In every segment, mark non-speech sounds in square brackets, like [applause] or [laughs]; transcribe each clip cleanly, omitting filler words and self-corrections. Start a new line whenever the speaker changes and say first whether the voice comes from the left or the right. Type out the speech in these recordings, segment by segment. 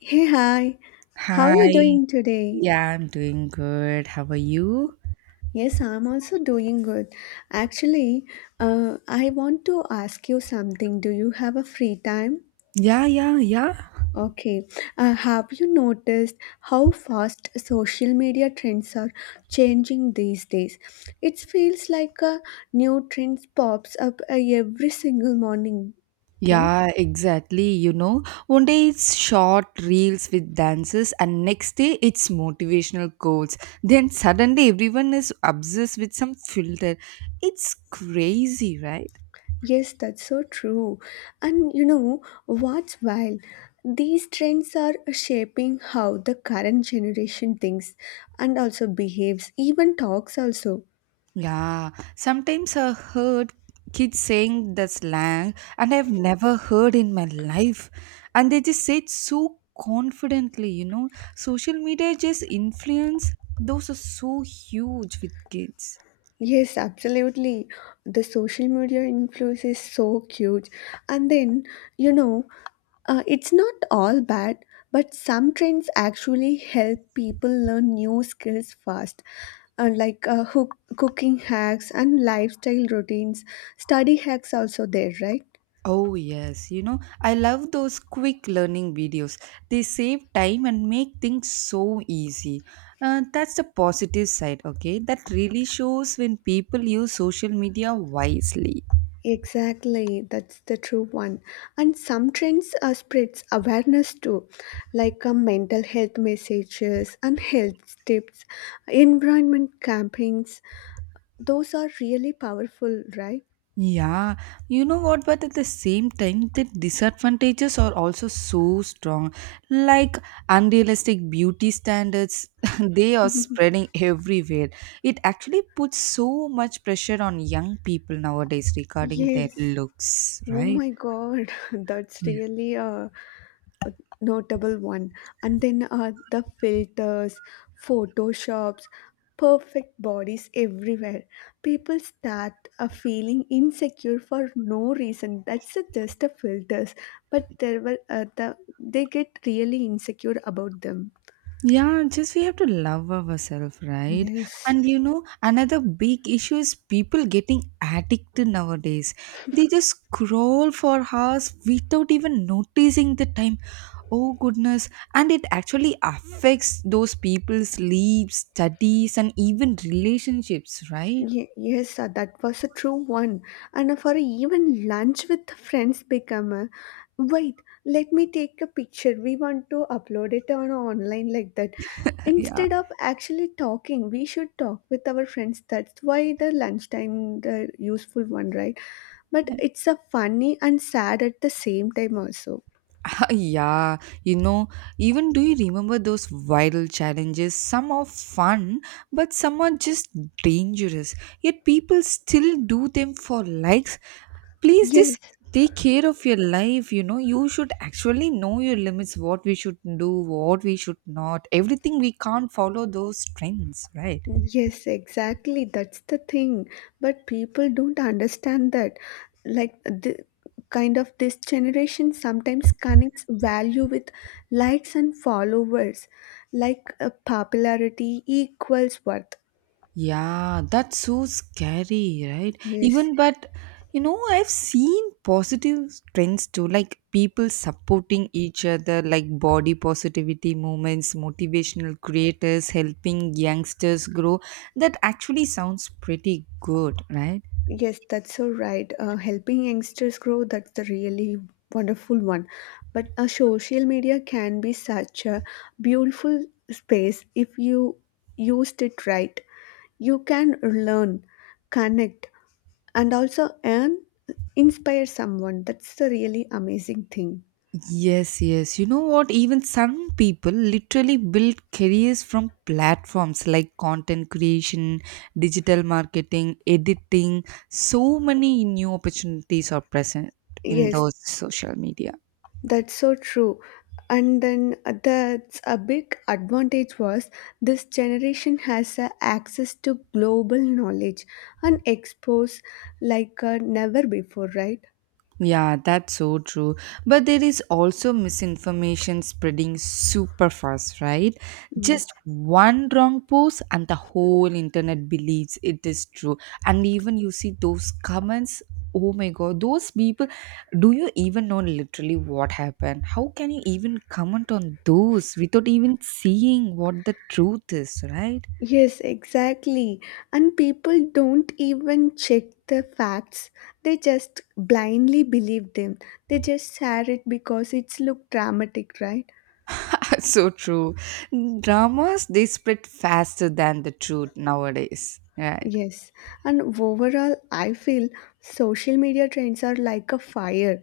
left: Hey, hi. How are you
right: Hi.
left: doing today?
right: Yeah, I'm doing good. How are you?
left: Yes, I'm also doing good. Actually, I want to ask you something. Do you have a free time?
right: Yeah, yeah, yeah.
left: Okay. Have you noticed how fast social media trends are changing these days? It feels like a new trend pops up every single morning, right?
right: Yeah, exactly. You know, one day it's short reels with dances, and next day it's motivational quotes. Then suddenly everyone is obsessed with some filter. It's crazy, right?
left: Yes, that's so true. And you know what's wild? These trends are shaping how the current generation thinks and also behaves, even talks also.
right: Yeah, sometimes I heard kids saying the slang, and I've never heard in my life. And they just say it so confidently, you know. Social media just influence, those are so huge with kids.
left: Yes, absolutely. The social media influence is so huge. And then, you know, it's not all bad, but some trends actually help people learn new skills fast, like cooking hacks and lifestyle routines. Study hacks also there, right?
right: Oh, yes, you know, I love those quick learning videos. They save time and make things so easy. That's the positive side, okay? That really shows when people use social media wisely.
left: Exactly, that's the true one. And some trends spreads awareness too, like mental health messages and health tips, environment campaigns. Those are really powerful, right?
right: Yeah, you know what, but at the same time, the disadvantages are also so strong. Like unrealistic beauty standards, [laughs] they are spreading everywhere. It actually puts so much pressure on young people nowadays regarding their
left: Yes.
right: looks,
left: Oh
right: right?
left: my God, [laughs] that's really a notable one. And then, the filters, photoshops, perfect bodies everywhere. People start feeling insecure for no reason. That's just a filters, but there were they get really insecure about them.
right: Yeah, just we have to love ourselves, right?
left: Yes.
right: And you know, another big issue is people getting addicted nowadays. They just scroll for hours without even noticing the time. Oh goodness. And it actually affects those people's sleep, studies, and even relationships, right?
left: Yes, sir, that was a true one. And for even lunch with friends become a wait, let me take a picture. We want to upload it on online like that.
right: [laughs] yeah.
left: Instead of actually talking, we should talk with our friends. That's why the lunchtime the useful one, right? But it's a funny and sad at the same time also.
right: [laughs] Yeah, you know, even do you remember those viral challenges? Some are fun, but some are just dangerous. Yet people still do them for likes. Please
left: Yes,
right: just take care of your life, you know. You should actually know your limits, what we should do, what we should not. Everything we can't follow those trends, right?
left: yes, exactly. That's the thing. But people don't understand that. Like the kind of this generation sometimes connects value with likes and followers, like popularity equals worth.
right: Yeah, that's so scary, right?
left: Yes.
right: Even but you know, I've seen positive trends too, like people supporting each other, like body positivity movements, motivational creators helping youngsters grow. That actually sounds pretty good, right?
left: Yes, that's so right. Helping youngsters grow, that's the really wonderful one. But social media can be such a beautiful space if you used it right. You can learn, connect, and also earn, inspire someone. That's the really amazing thing.
right: Yes, yes. You know what? Even some people literally build careers from platforms like content creation, digital marketing, editing. So many new opportunities are present in
left: Yes,
right: those social media.
left: that's so true. And then that's a big advantage was this generation has a access to global knowledge and expose like never before, right?
right: Yeah, that's so true. But there is also misinformation spreading super fast, right?
left: Mm.
right: Just one wrong post and the whole internet believes it is true. And even you see those comments, oh my god, those people, do you even know literally what happened? How can you even comment on those without even seeing what the truth is, right?
left: Yes, exactly. And people don't even check the facts. They just blindly believe them. They just share it because it's look dramatic, right?
right: [laughs] So true. Dramas, they spread faster than the truth nowadays, right?
left: Yes, and overall, I feel social media trends are like a fire.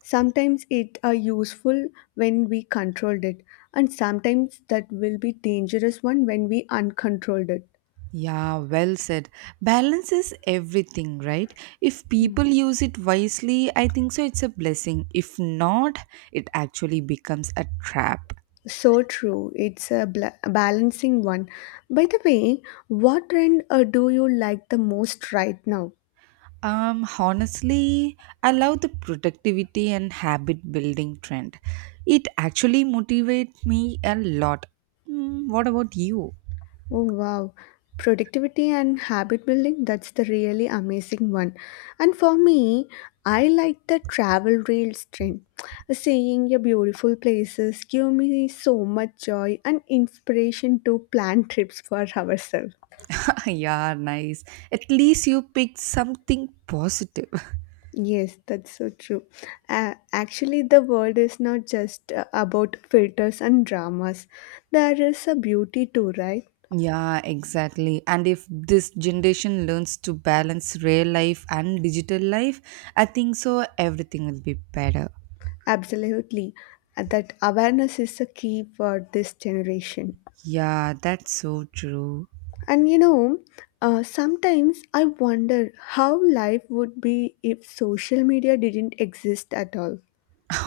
left: Sometimes it are useful when we controlled it, and sometimes that will be dangerous one when we uncontrolled it.
right: Yeah, well said. Balance is everything, right? If people use it wisely, I think so it's a blessing. If not, it actually becomes a trap.
left: So true. It's a bla a balancing one. By the way, what trend do you like the most right now?
right: Honestly, I love the productivity and habit building trend. It actually motivates me a lot. Mm, what about you?
left: Oh wow, productivity and habit building, that's the really amazing one. And for me, I like the travel reels trend. Seeing your beautiful places give me so much joy and inspiration to plan trips for [laughs] ourselves.
right: [laughs] Yeah, nice. At least you picked something positive.
left: Yes, that's so true. Actually, the world is not just about filters and dramas. There is a beauty too, right?
right: Yeah, exactly. And if this generation learns to balance real life and digital life, I think so everything will be better.
left: Absolutely. That awareness is the key for this generation.
right: Yeah, that's so true. [laughs]
left: And you know, sometimes I wonder how life would be if social media didn't exist at all.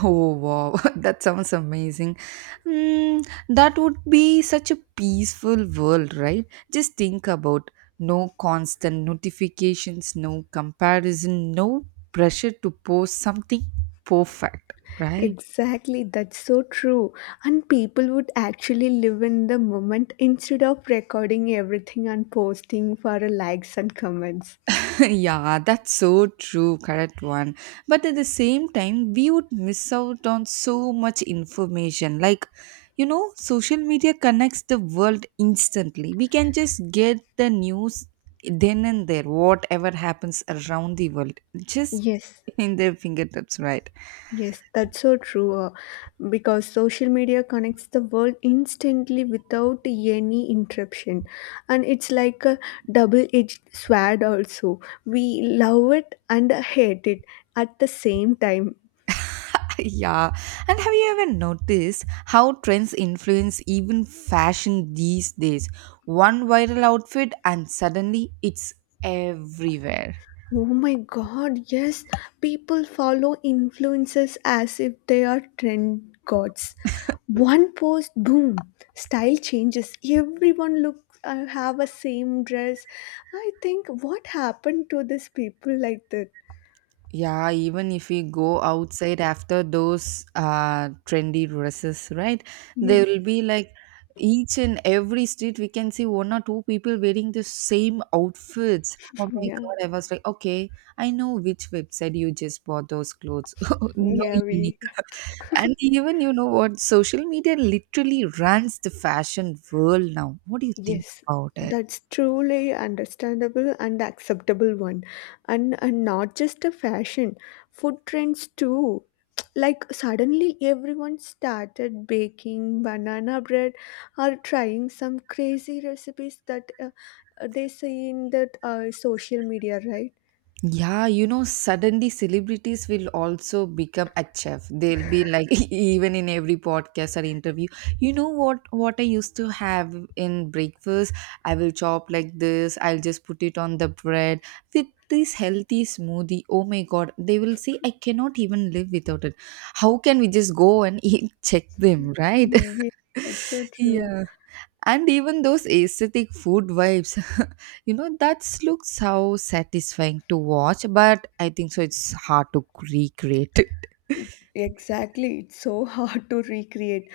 right: Oh wow, [laughs] that sounds amazing. Mm, that would be such a peaceful world, right? Just think about no constant notifications, no comparison, no pressure to post something perfect, right?
left: Exactly, that's so true. And people would actually live in the moment instead of recording everything and posting for likes and comments.
right: [laughs] Yeah, that's so true, correct one. But at the same time, we would miss out on so much information. Like, you know, social media connects the world instantly. We can just get the news then and there, whatever happens around the world, just
left: Yes,
right: [laughs] in their fingertips, right?
left: yes, that's so true. Because social media connects the world instantly without any interruption, and it's like a double-edged sword. Also, we love it and hate it at the same time.
right: [laughs] yeah. And have you ever noticed how trends influence even fashion these days? One viral outfit, and suddenly it's everywhere.
left: Oh my god, yes. People follow influencers as if they are trend gods. One post, boom, style changes. Everyone look have a same dress. I think what happened to these people like that?
right: Yeah, even if we go outside after those trendy dresses, right? There
left: Yes.
right: will be like each and every street we can see one or two people wearing the same outfits. Oh
left: [laughs]
right: my
left: Yeah.
right: God, I was like, okay, I know which website you just bought those clothes. [laughs] No
left: Yeah,
right: unique.
left: we
right: [laughs] And even you know what? Social media literally runs the fashion world now. What do you think
left: Yes,
right: about it?
left: that's truly understandable and acceptable one. And not just a fashion, food trends too. [tsk] Like suddenly everyone started baking banana bread or trying some crazy recipes that they see in that social media, right?
right: Yeah, you know, suddenly celebrities will also become a chef. They'll be like [laughs] even in every podcast or interview. You know what I used to have in breakfast? I will chop like this, I'll just put it on the bread with this healthy smoothie. Oh my god, they will say I cannot even live without it. How can we just go and [laughs] eat check them, right?
left: Mm, yeah, that's so
right: [laughs]
left: true.
right: Yeah, and even those aesthetic food vibes, [laughs] you know that looks so satisfying to watch, but I think so it's hard to recreate.
left: Exactly. It's so [laughs] hard to recreate.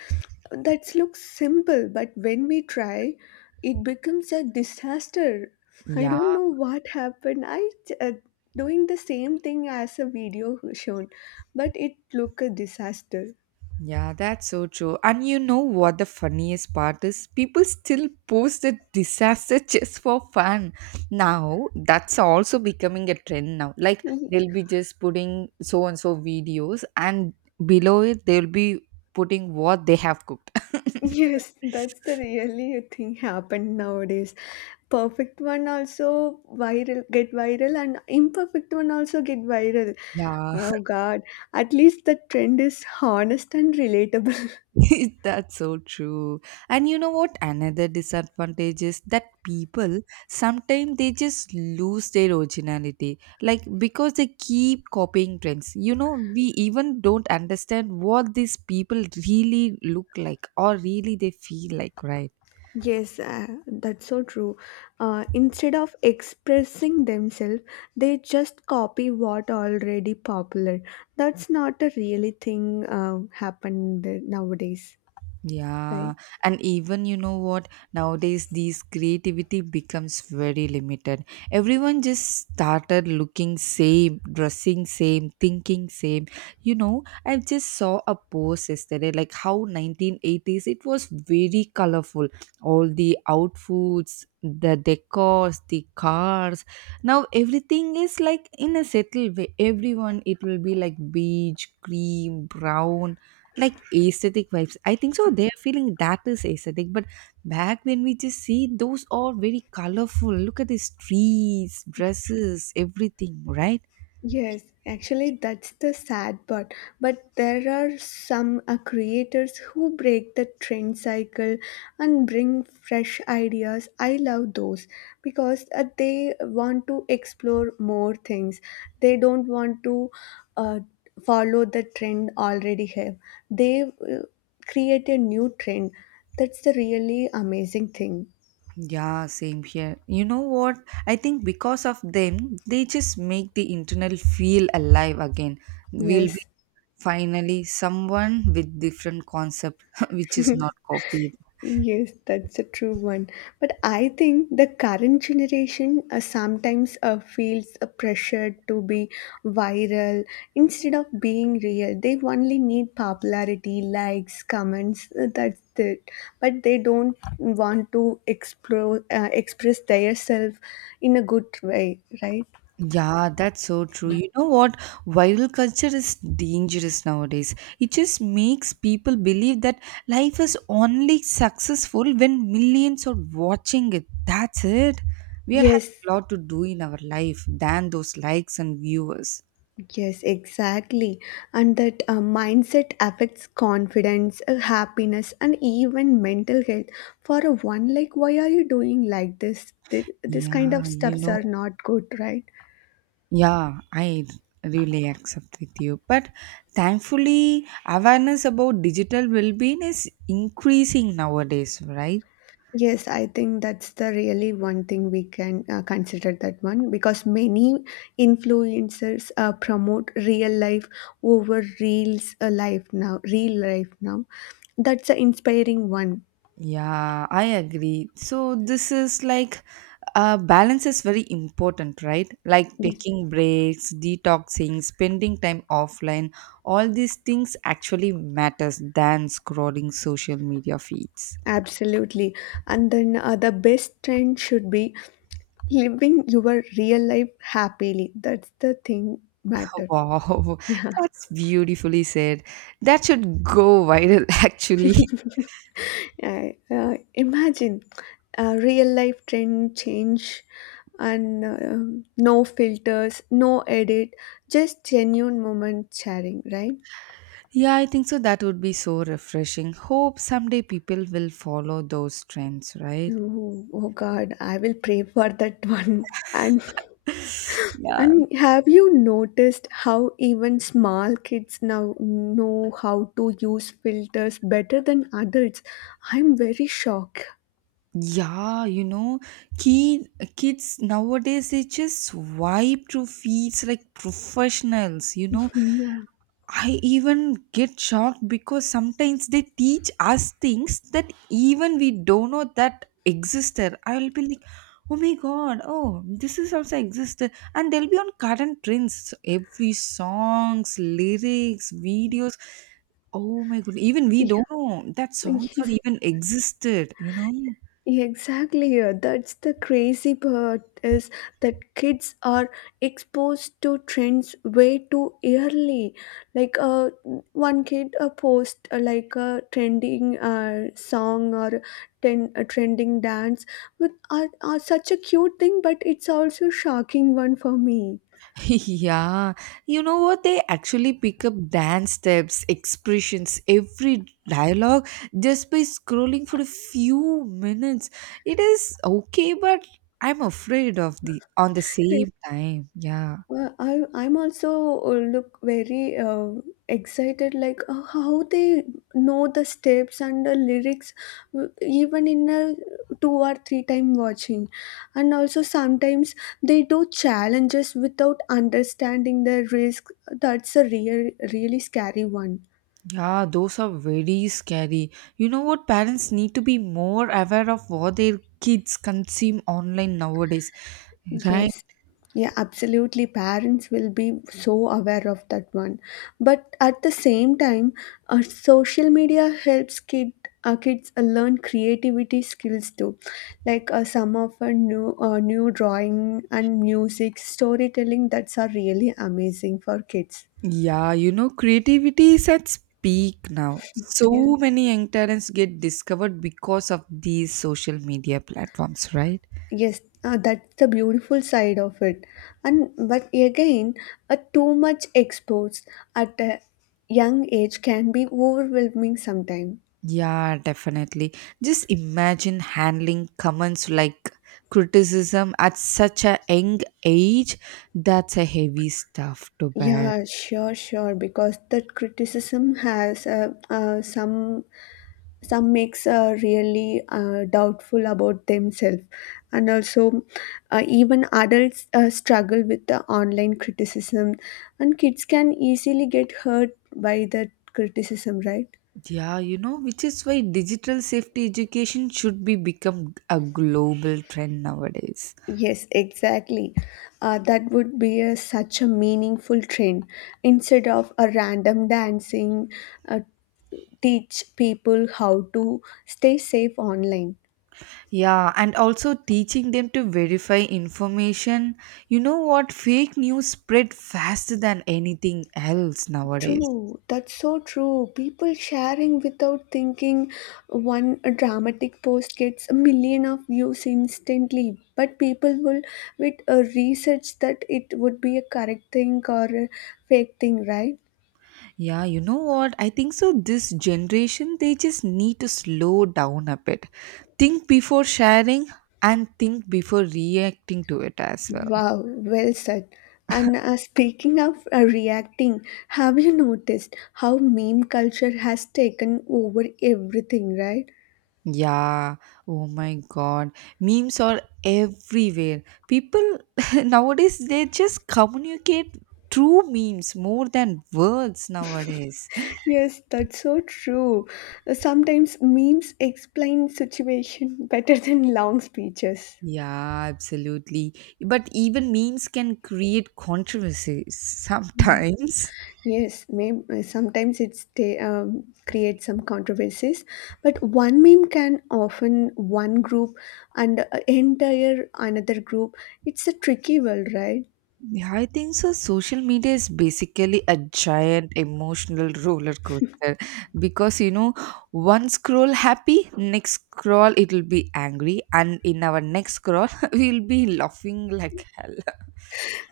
left: That looks simple, but when we try, it becomes a disaster.
right: [laughs]
left: I
right: Yeah,
left: don't know what happened. I uh, doing the same thing as a video shown, but it looked a disaster. [laughs]
right: yeah, that's so true. And you know what the funniest part is, people still post the disaster [laughs] just for fun now. That's also becoming a trend now, like
left: Y-
right: they'll be just putting so and so videos and below it they'll be putting what they have cooked. [laughs]
left: Yes, that's the really thing happened nowadays. Perfect one also viral get viral and imperfect one also get viral.
right: Yeah.
left: Oh God, at least the trend is honest and relatable.
right: [laughs] That's so true. And you know what? Another disadvantage is that people sometimes they just lose their originality, like because they keep copying trends. You know, we even don't understand what these people really look like or really they feel like, right?
left: Yes, that's so true. Instead of expressing themselves, they just copy what already popular. That's not a really thing happened nowadays, right?
right: Yeah, and even you know what? Nowadays, these creativity becomes very limited. Everyone just started looking same, dressing same, thinking same. You know, I just saw a post yesterday, like how 1980s it was very colorful. All the outfits, the decors, the cars. Now everything is like in a settled way. Everyone, it will be like beige, cream, brown like aesthetic vibes. I think so. They are feeling that is aesthetic. But back when we just see those are very colorful. Look at these trees, dresses, everything, right?
left: Yes, actually, that's the sad part. But there are some creators who break the trend cycle and bring fresh ideas. I love those because they want to explore more things. They don't want to uh, follow the trend already have. They create a new trend. That's the really amazing thing.
right: Yeah, same here. You know what? I think because of them, they just make the internal feel alive again. We'll be
left: Yes.
right: finally someone with different concept [laughs] which is not copied.
left: Yes, that's a true one. But I think the current generation sometimes feels a pressure to be viral instead of being real. They only need popularity, likes, comments. That's it. But they don't want to explore, express themselves in a good way, right?
right: Yeah, that's so true. You know what? Viral culture is dangerous nowadays. It just makes people believe that life is only successful when millions are watching it. That's it. We are having
left: Yes,
right: a lot to do in our life than those likes and viewers.
left: yes, exactly. And that mindset affects confidence, happiness, and even mental health. For a one, like, why are you doing like this? This kind of
right: Yeah, you
left: stuffs
right: know,
left: are not good, right?
right: yeah, I really accept with you. But thankfully, awareness about digital well being is increasing nowadays, right?
left: Yes, I think that's the really one thing we can consider that one because many influencers promote real life over reels life now, real life now. That's an inspiring one.
right: Yeah, I agree. So this is like balance is very important, right? Like
left: Yes.
right: taking breaks, detoxing, spending time offline, all these things actually matters than scrolling social media feeds.
left: Absolutely. And then the best trend should be living your real life happily. That's the thing matter. [laughs]
right: Wow,
left: Yeah.
right: [laughs] that's beautifully said. That should go viral [laughs] actually.
left: Imagine real life trend change and no filters, no edit, just genuine moment sharing, right?
right: Yeah, I think so. That would be so refreshing. Hope someday people will follow those trends, right?
left: Oh, oh God, I will pray for that [laughs] one. And
right: Yeah,
left: And have you noticed how even small kids now know how to use filters better than adults? I'm very shocked.
right: yeah, you know, kid, kids nowadays they just swipe through feeds like professionals. You know,
left: [laughs] Yeah.
right: I even get shocked because sometimes they teach us things that even we don't know that existed. I'll be like, oh my god, oh this is also existed, and they'll be on current trends. So every songs, lyrics, videos. Oh my god, even we
left: Yeah.
right: don't know that songs are
left: Yes.
right: even existed. You know.
left: Exactly, that's the crazy part is that kids are exposed to trends way too early. Like one kid post like a trending song or a trending dance with such a cute thing, but it's also shocking one for me.
right: [laughs] Yeah, you know what? They actually pick up dance steps, expressions, every dialogue just by scrolling for a few minutes. It is okay, but I'm afraid of the on the
left: Yeah.
right: same time. Yeah,
left: Well, I'm also look very excited, like how they know the steps and the lyrics, even in a two or three time watching. And also sometimes they do challenges without understanding the risk. That's a really scary one.
right: yeah, those are very scary. You know what? Parents need to be more aware of what their kids consume online nowadays, right?
left: Yes. Yeah, absolutely. Parents will be so aware of that one. But at the same time, social media helps kids learn creativity skills too. Like some of our new drawing and music, storytelling, that's are really amazing for kids.
right: Yeah, you know, creativity is at peak now.
left: Yeah.
right: So many young talents get discovered because of these social media platforms, right?
left: Yes, that's the beautiful side of it. And but again, a too much exposed at a young age can be overwhelming sometimes.
right: Yeah, definitely. Just imagine handling comments like criticism at such a young age. That's a heavy stuff to bear.
left: Yeah, sure, sure. Because that criticism has some makes really doubtful about themselves, and also even adults struggle with the online criticism, and kids can easily get hurt by that criticism, right?
right: Yeah, you know, which is why digital safety education should be become a global trend nowadays.
left: Yes, exactly. That would be such a meaningful trend. Instead of a random dancing, uh, teach people how to stay safe online.
right: Yeah, and also teaching them to verify information. You know what? Fake news spread faster than anything else nowadays.
left: True, that's so true. People sharing without thinking. One dramatic post gets a million of views instantly, but people will with a research that it would be a correct thing or a fake thing, right?
right: Yeah, you know what? I think so. This generation, they just need to slow down a bit. Think before sharing and think before reacting to it as well.
left: Wow, well said. And speaking of reacting, have you noticed how meme culture has taken over everything, right?
right: Yeah, oh my god. Memes are everywhere. People [laughs] nowadays, they just communicate through memes more than words nowadays.
left: Yes, that's so true. Sometimes memes explain situation [laughs] better than long speeches.
right: Yeah, absolutely. But even memes can create controversies sometimes.
left: Yes, sometimes it's they create some controversies, but one meme can often one group and entire another group. It's a tricky world, right?
right: Yeah, I think so. Social media is basically a giant emotional roller coaster because you know, one scroll happy, next scroll it'll be angry, and in our next scroll, [laughs] we'll be laughing like hell.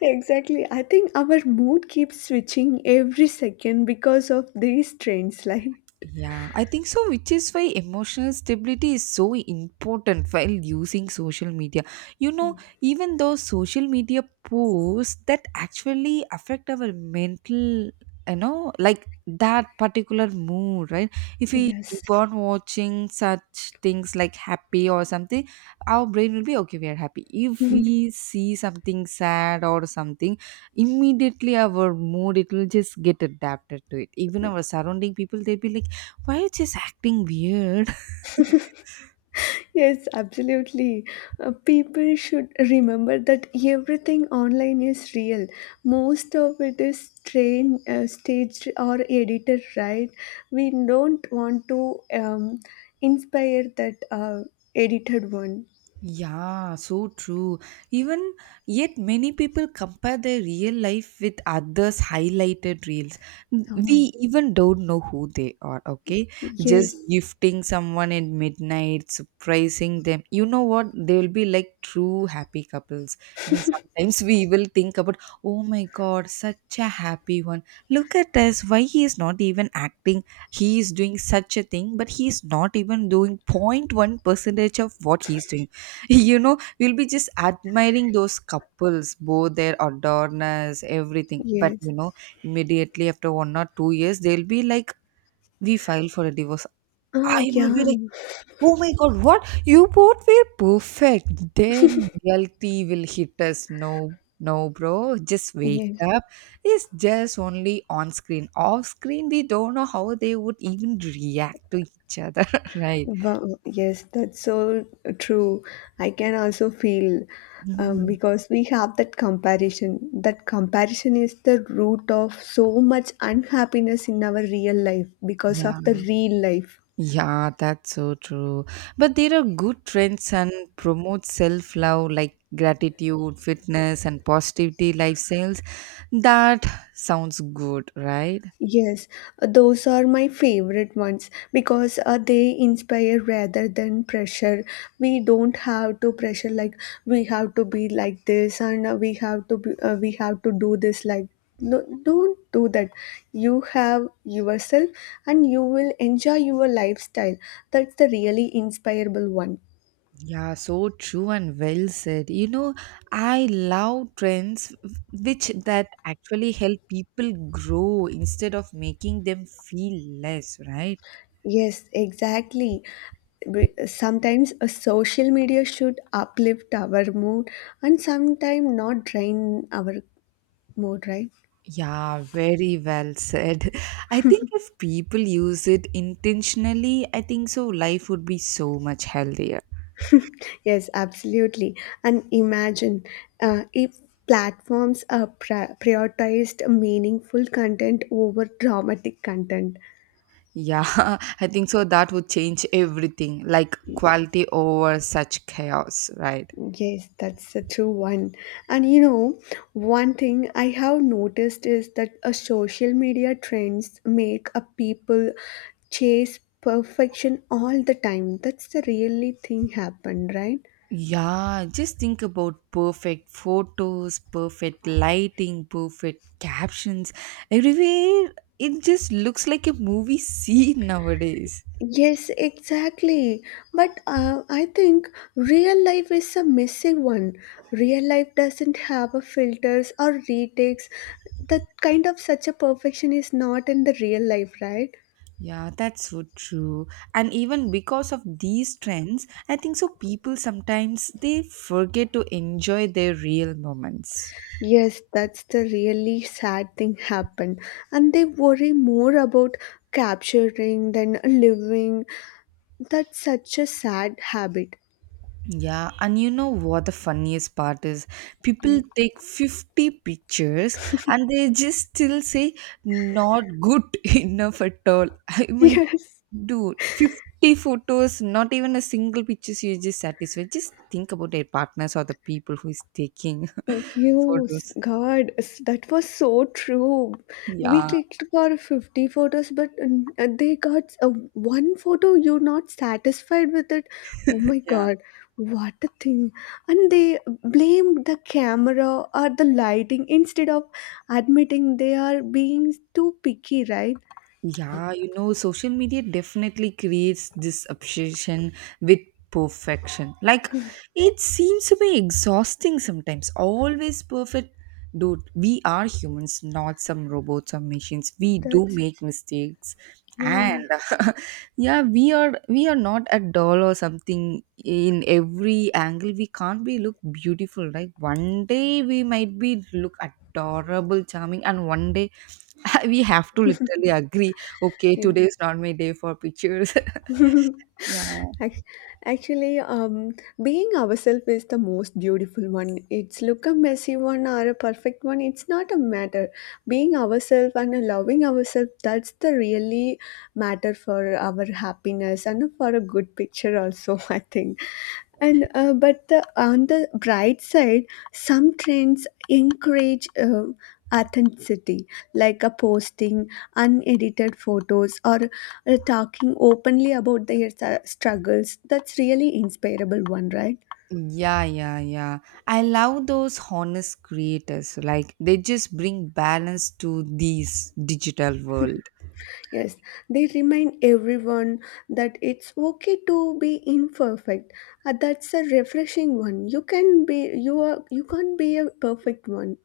left: Exactly. I think our mood keeps switching every second because of these trends. Like,
right: Yeah, I think so, which is why emotional stability is so important while using social media. You know, even though social media posts that actually affect our mental, you know, like that particular mood, right? If we
left: yes,
right: keep on watching such things like happy or something, our brain will be okay, we are happy. If we see something sad or something, immediately our mood it will just get adapted to it. Even our surrounding people, they'll be like, why it is this acting weird?
left: yes, absolutely. People should remember that everything online is real. Most of it is staged or edited, right? We don't want to inspire that edited one.
right: Yeah, so true. Even yet, many people compare their real life with others' highlighted reels. We
left: Oh,
right: even don't know who they are, okay? Just
left: yes,
right: gifting someone at midnight, surprising them. You know what? They will be like true happy couples. Even sometimes we will think about, oh my god, such a happy one. Look at us. Why he is not even acting? He is doing such a thing, but he is not even doing point one percentage of what he is doing. [laughs] You know, we'll be just admiring those couples, both their adorners, everything, but
left: yes.
right: immediately after 1 or 2 years they'll be like, we filed for a divorce.
left: Ah,
right: I will be
left: yeah,
right: like, oh my god, what, you both were perfect then. Reality will hit us. No, no, bro, just wake
left: yes.
right: up. It's just only on screen. Off screen we don't know how they would even react to each other. [laughs] Right.
left: Wow, yes, that's so true. I can also feel
right: Mm,
left: because we have that comparison. That comparison is the root of so much unhappiness in our real life because
right: yeah.
left: of the real life.
right: Yeah, that's so true. But there are good trends and promote self love, like gratitude, fitness, and positivity lifestyles. That sounds good, right?
left: Yes, those are my favorite ones because they inspire rather than pressure. We don't have to pressure like we have to be like this and we have to do this like no don't do that. You have yourself and you will enjoy your lifestyle. That's the really inspirable one.
right: Yeah, so true and well said. I love trends which that actually help people grow instead of making them feel less, right?
left: Yes, exactly. Sometimes a social media should uplift our mood and sometimes not drain our mood, right?
right: Yeah, very well said. [laughs] I think if people use it intentionally, I think so life would be so much healthier.
left: Yes, absolutely. And imagine if platforms are prioritized meaningful content over dramatic content.
right: Yeah, [laughs] I think so that would change everything, like quality over such chaos, right?
left: Yes, that's a true one. And one thing I have noticed is that a social media trends make a people chase perfection all the time. That's the really thing happened, right?
right: Yeah, just think about perfect photos, perfect lighting, perfect captions everywhere. It just looks like a movie [laughs] scene nowadays.
left: Yes, exactly. But I think real life is a missing one. Real life doesn't have a filters or retakes. That kind of such a perfection is not in the real life, right?
right: Yeah, that's so true. And even because of these trends, I think so people sometimes they forget to enjoy their real moments.
left: Yes, that's the really sad thing happened. And they worry more about capturing than living. That's such a sad habit.
right: Yeah, and you know what the funniest part is?
left: Yeah.
right: People take
left: [laughs]
right: 50 pictures and they just still say not good [laughs] enough at all. [laughs] I mean,
left: Yes.
right: dude, 50 photos, not even a single pictures you just satisfied. Just think about their partners or the people who is taking [laughs]
left: Yes,
right: photos.
left: God, that was so true. We
right: Yeah,
left: clicked for 50 photos, but they got one photo. You're not satisfied with it. Oh my
right: yeah.
left: God, what a thing. And they blamed the camera or the lighting instead of admitting they are being too picky, right?
right: Yeah, social media definitely creates this obsession with perfection. Like, it seems to be exhausting sometimes. Always perfect. Dude, we are humans, not some robots or machines. We do
left: That's,
right: make mistakes.
left: yeah.
right: And [laughs] yeah, we are not a doll or something in every angle. We can't be look beautiful, right? One day we might be look adorable, charming, and one day [laughs] we have to
left: [laughs]
right: literally agree, okay,
left: Yeah.
right: today is not my day for pictures. [laughs]
left: [laughs]
right: Yeah.
left: Ac- Actually, being ourselves is the most beautiful one. It's look a messy one or a perfect one. It's not a matter. Being ourselves and loving ourselves, that's the really matter for our happiness and for a good picture also, [laughs] I think. And but the, on the bright side, some trends encourage authenticity, like a posting unedited photos or talking openly about their struggles. That's really inspirable one, right?
right: Yeah, yeah, yeah. I love those honest creators. Like they just bring balance to this digital world.
left: Yes, they remind everyone that it's okay to be imperfect. That's a refreshing one. You can be you are you can't be a perfect one,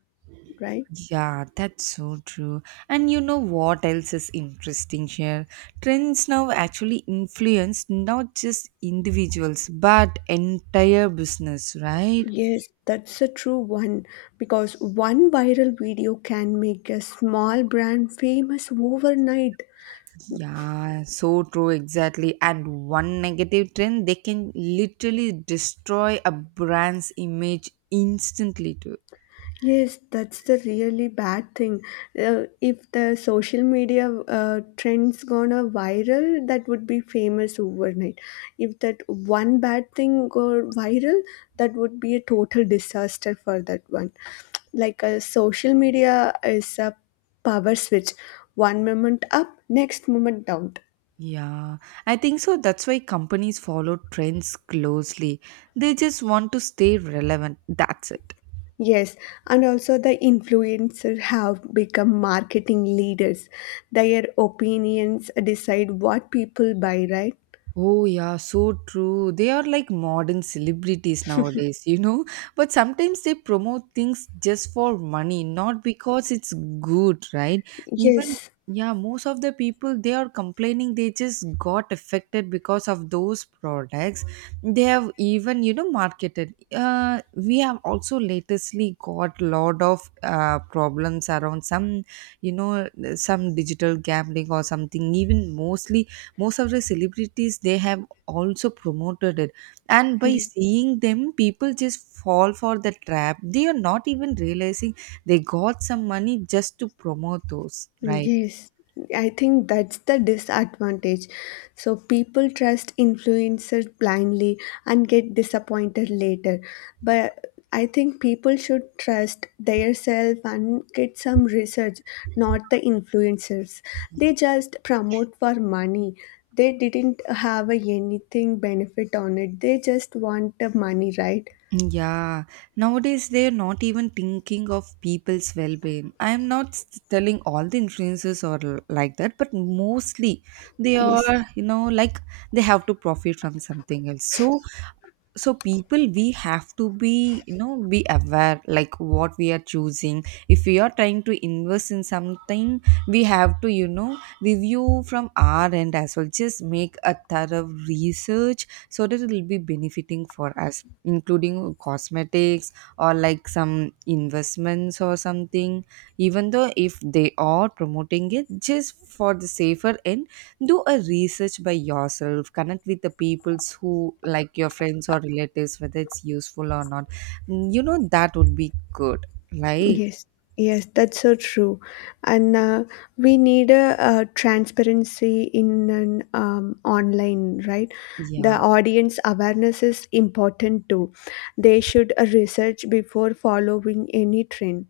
left: right?
right: Yeah, that's so true. And you know what else is interesting here? Trends now actually influence not just individuals but entire business, right?
left: Yes, that's a true one because one viral video can make a small brand famous overnight.
right: Yeah, so true, exactly. And one negative trend, they can literally destroy a brand's image instantly, too.
left: Yes, that's the really bad thing. If the social media trends gonna viral, that would be famous overnight. If that one bad thing go viral, that would be a total disaster for that one. Like a social media is a power switch. One moment up, next moment down.
right: Yeah, I think so. That's why companies follow trends closely. They just want to stay relevant. That's it.
left: Yes, and also the influencers have become marketing leaders. Their opinions decide what people buy, right?
right: Oh, yeah, so true. They are like modern celebrities nowadays, But sometimes they promote things just for money, not because it's good, right? Even,
left: Yes,
right: yeah, most of the people they are complaining they just got affected because of those products. They have even, marketed. We have also latestly got lot of problems around some, you know, some digital gambling or something, even mostly most of the celebrities they have also promoted it, and by
left: yes.
right: seeing them people just fall for the trap. They are not even realizing they got some money just to promote those, right?
left: Yes, I think that's the disadvantage. So people trust influencers blindly and get disappointed later. But I think people should trust their self and get some research, not the influencers. They just promote for money. They didn't have a anything benefit on it. They just want the money, right?
right: Yeah, nowadays they are not even thinking of people's well being. I am not s- telling all the influencers are l- like that, but mostly they
left: Yes.
right: are, like, they have to profit from something else. So people, we have to be, be aware, like what we are choosing. If we are trying to invest in something, we have to, review from our end as well, just make a thorough research, so that it will be benefiting for us, including cosmetics or like some investments or something. Even though if they are promoting it, just for the safer end, do a research by yourself, connect with the peoples who like your friends or relatives, whether it's useful or not. Mm, that would be good, like,
left: Yes, yes, that's so true. And We need a, transparency in an online, right? The
right: yeah,
left: audience awareness is important too. They should research before following any trend.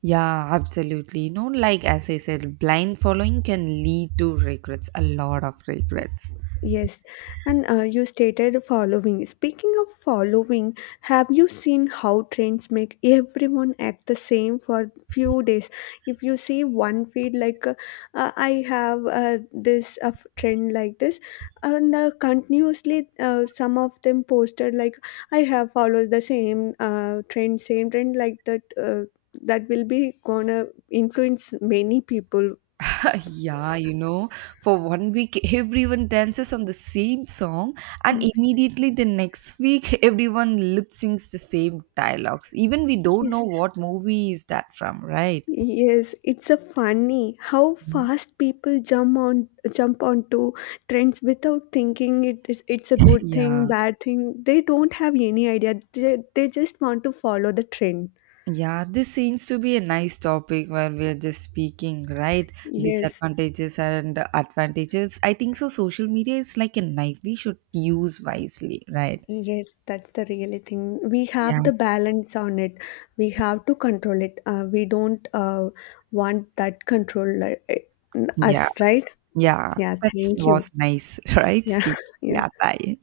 right: yeah, absolutely. Like as I said, blind following can lead to regrets, a lot of regrets.
left: Yes, and you stated following. Speaking of following, have you seen how trends make everyone act the same for few days? If you see one feed like I have this trend like this, and continuously some of them posted like I have followed the same trend, same trend like that. That will be gonna influence many people.
right: [laughs] Yeah, for 1 week everyone dances on the same song, and
left: Mm.
right: immediately the next week [laughs] everyone lip syncs the same dialogues, even we don't know
left: Yes.
right: what movie is that from, right?
left: Yes, it's a funny how fast people jump onto trends without thinking it is it's a good
right: Yeah,
left: thing, bad thing. They don't have any idea. They just want to follow the trend.
right: yeah, this seems to be a nice topic where we are just speaking, right?
left: Yes,
right: Disadvantages and advantages. I think so. Social media is like a knife we should use wisely, right?
left: yes, that's the really thing. We
right: Yeah,
left: have the balance on it. We have to control it. We don't want that control
right: yeah,
left: us, right?
right: yeah.
left: Yeah,
right: That
left: thank
right: was
left: you.
right: nice, [laughs] right?
left: Yeah,
right: Speak.
left: [laughs] yeah.
right: Yeah, bye.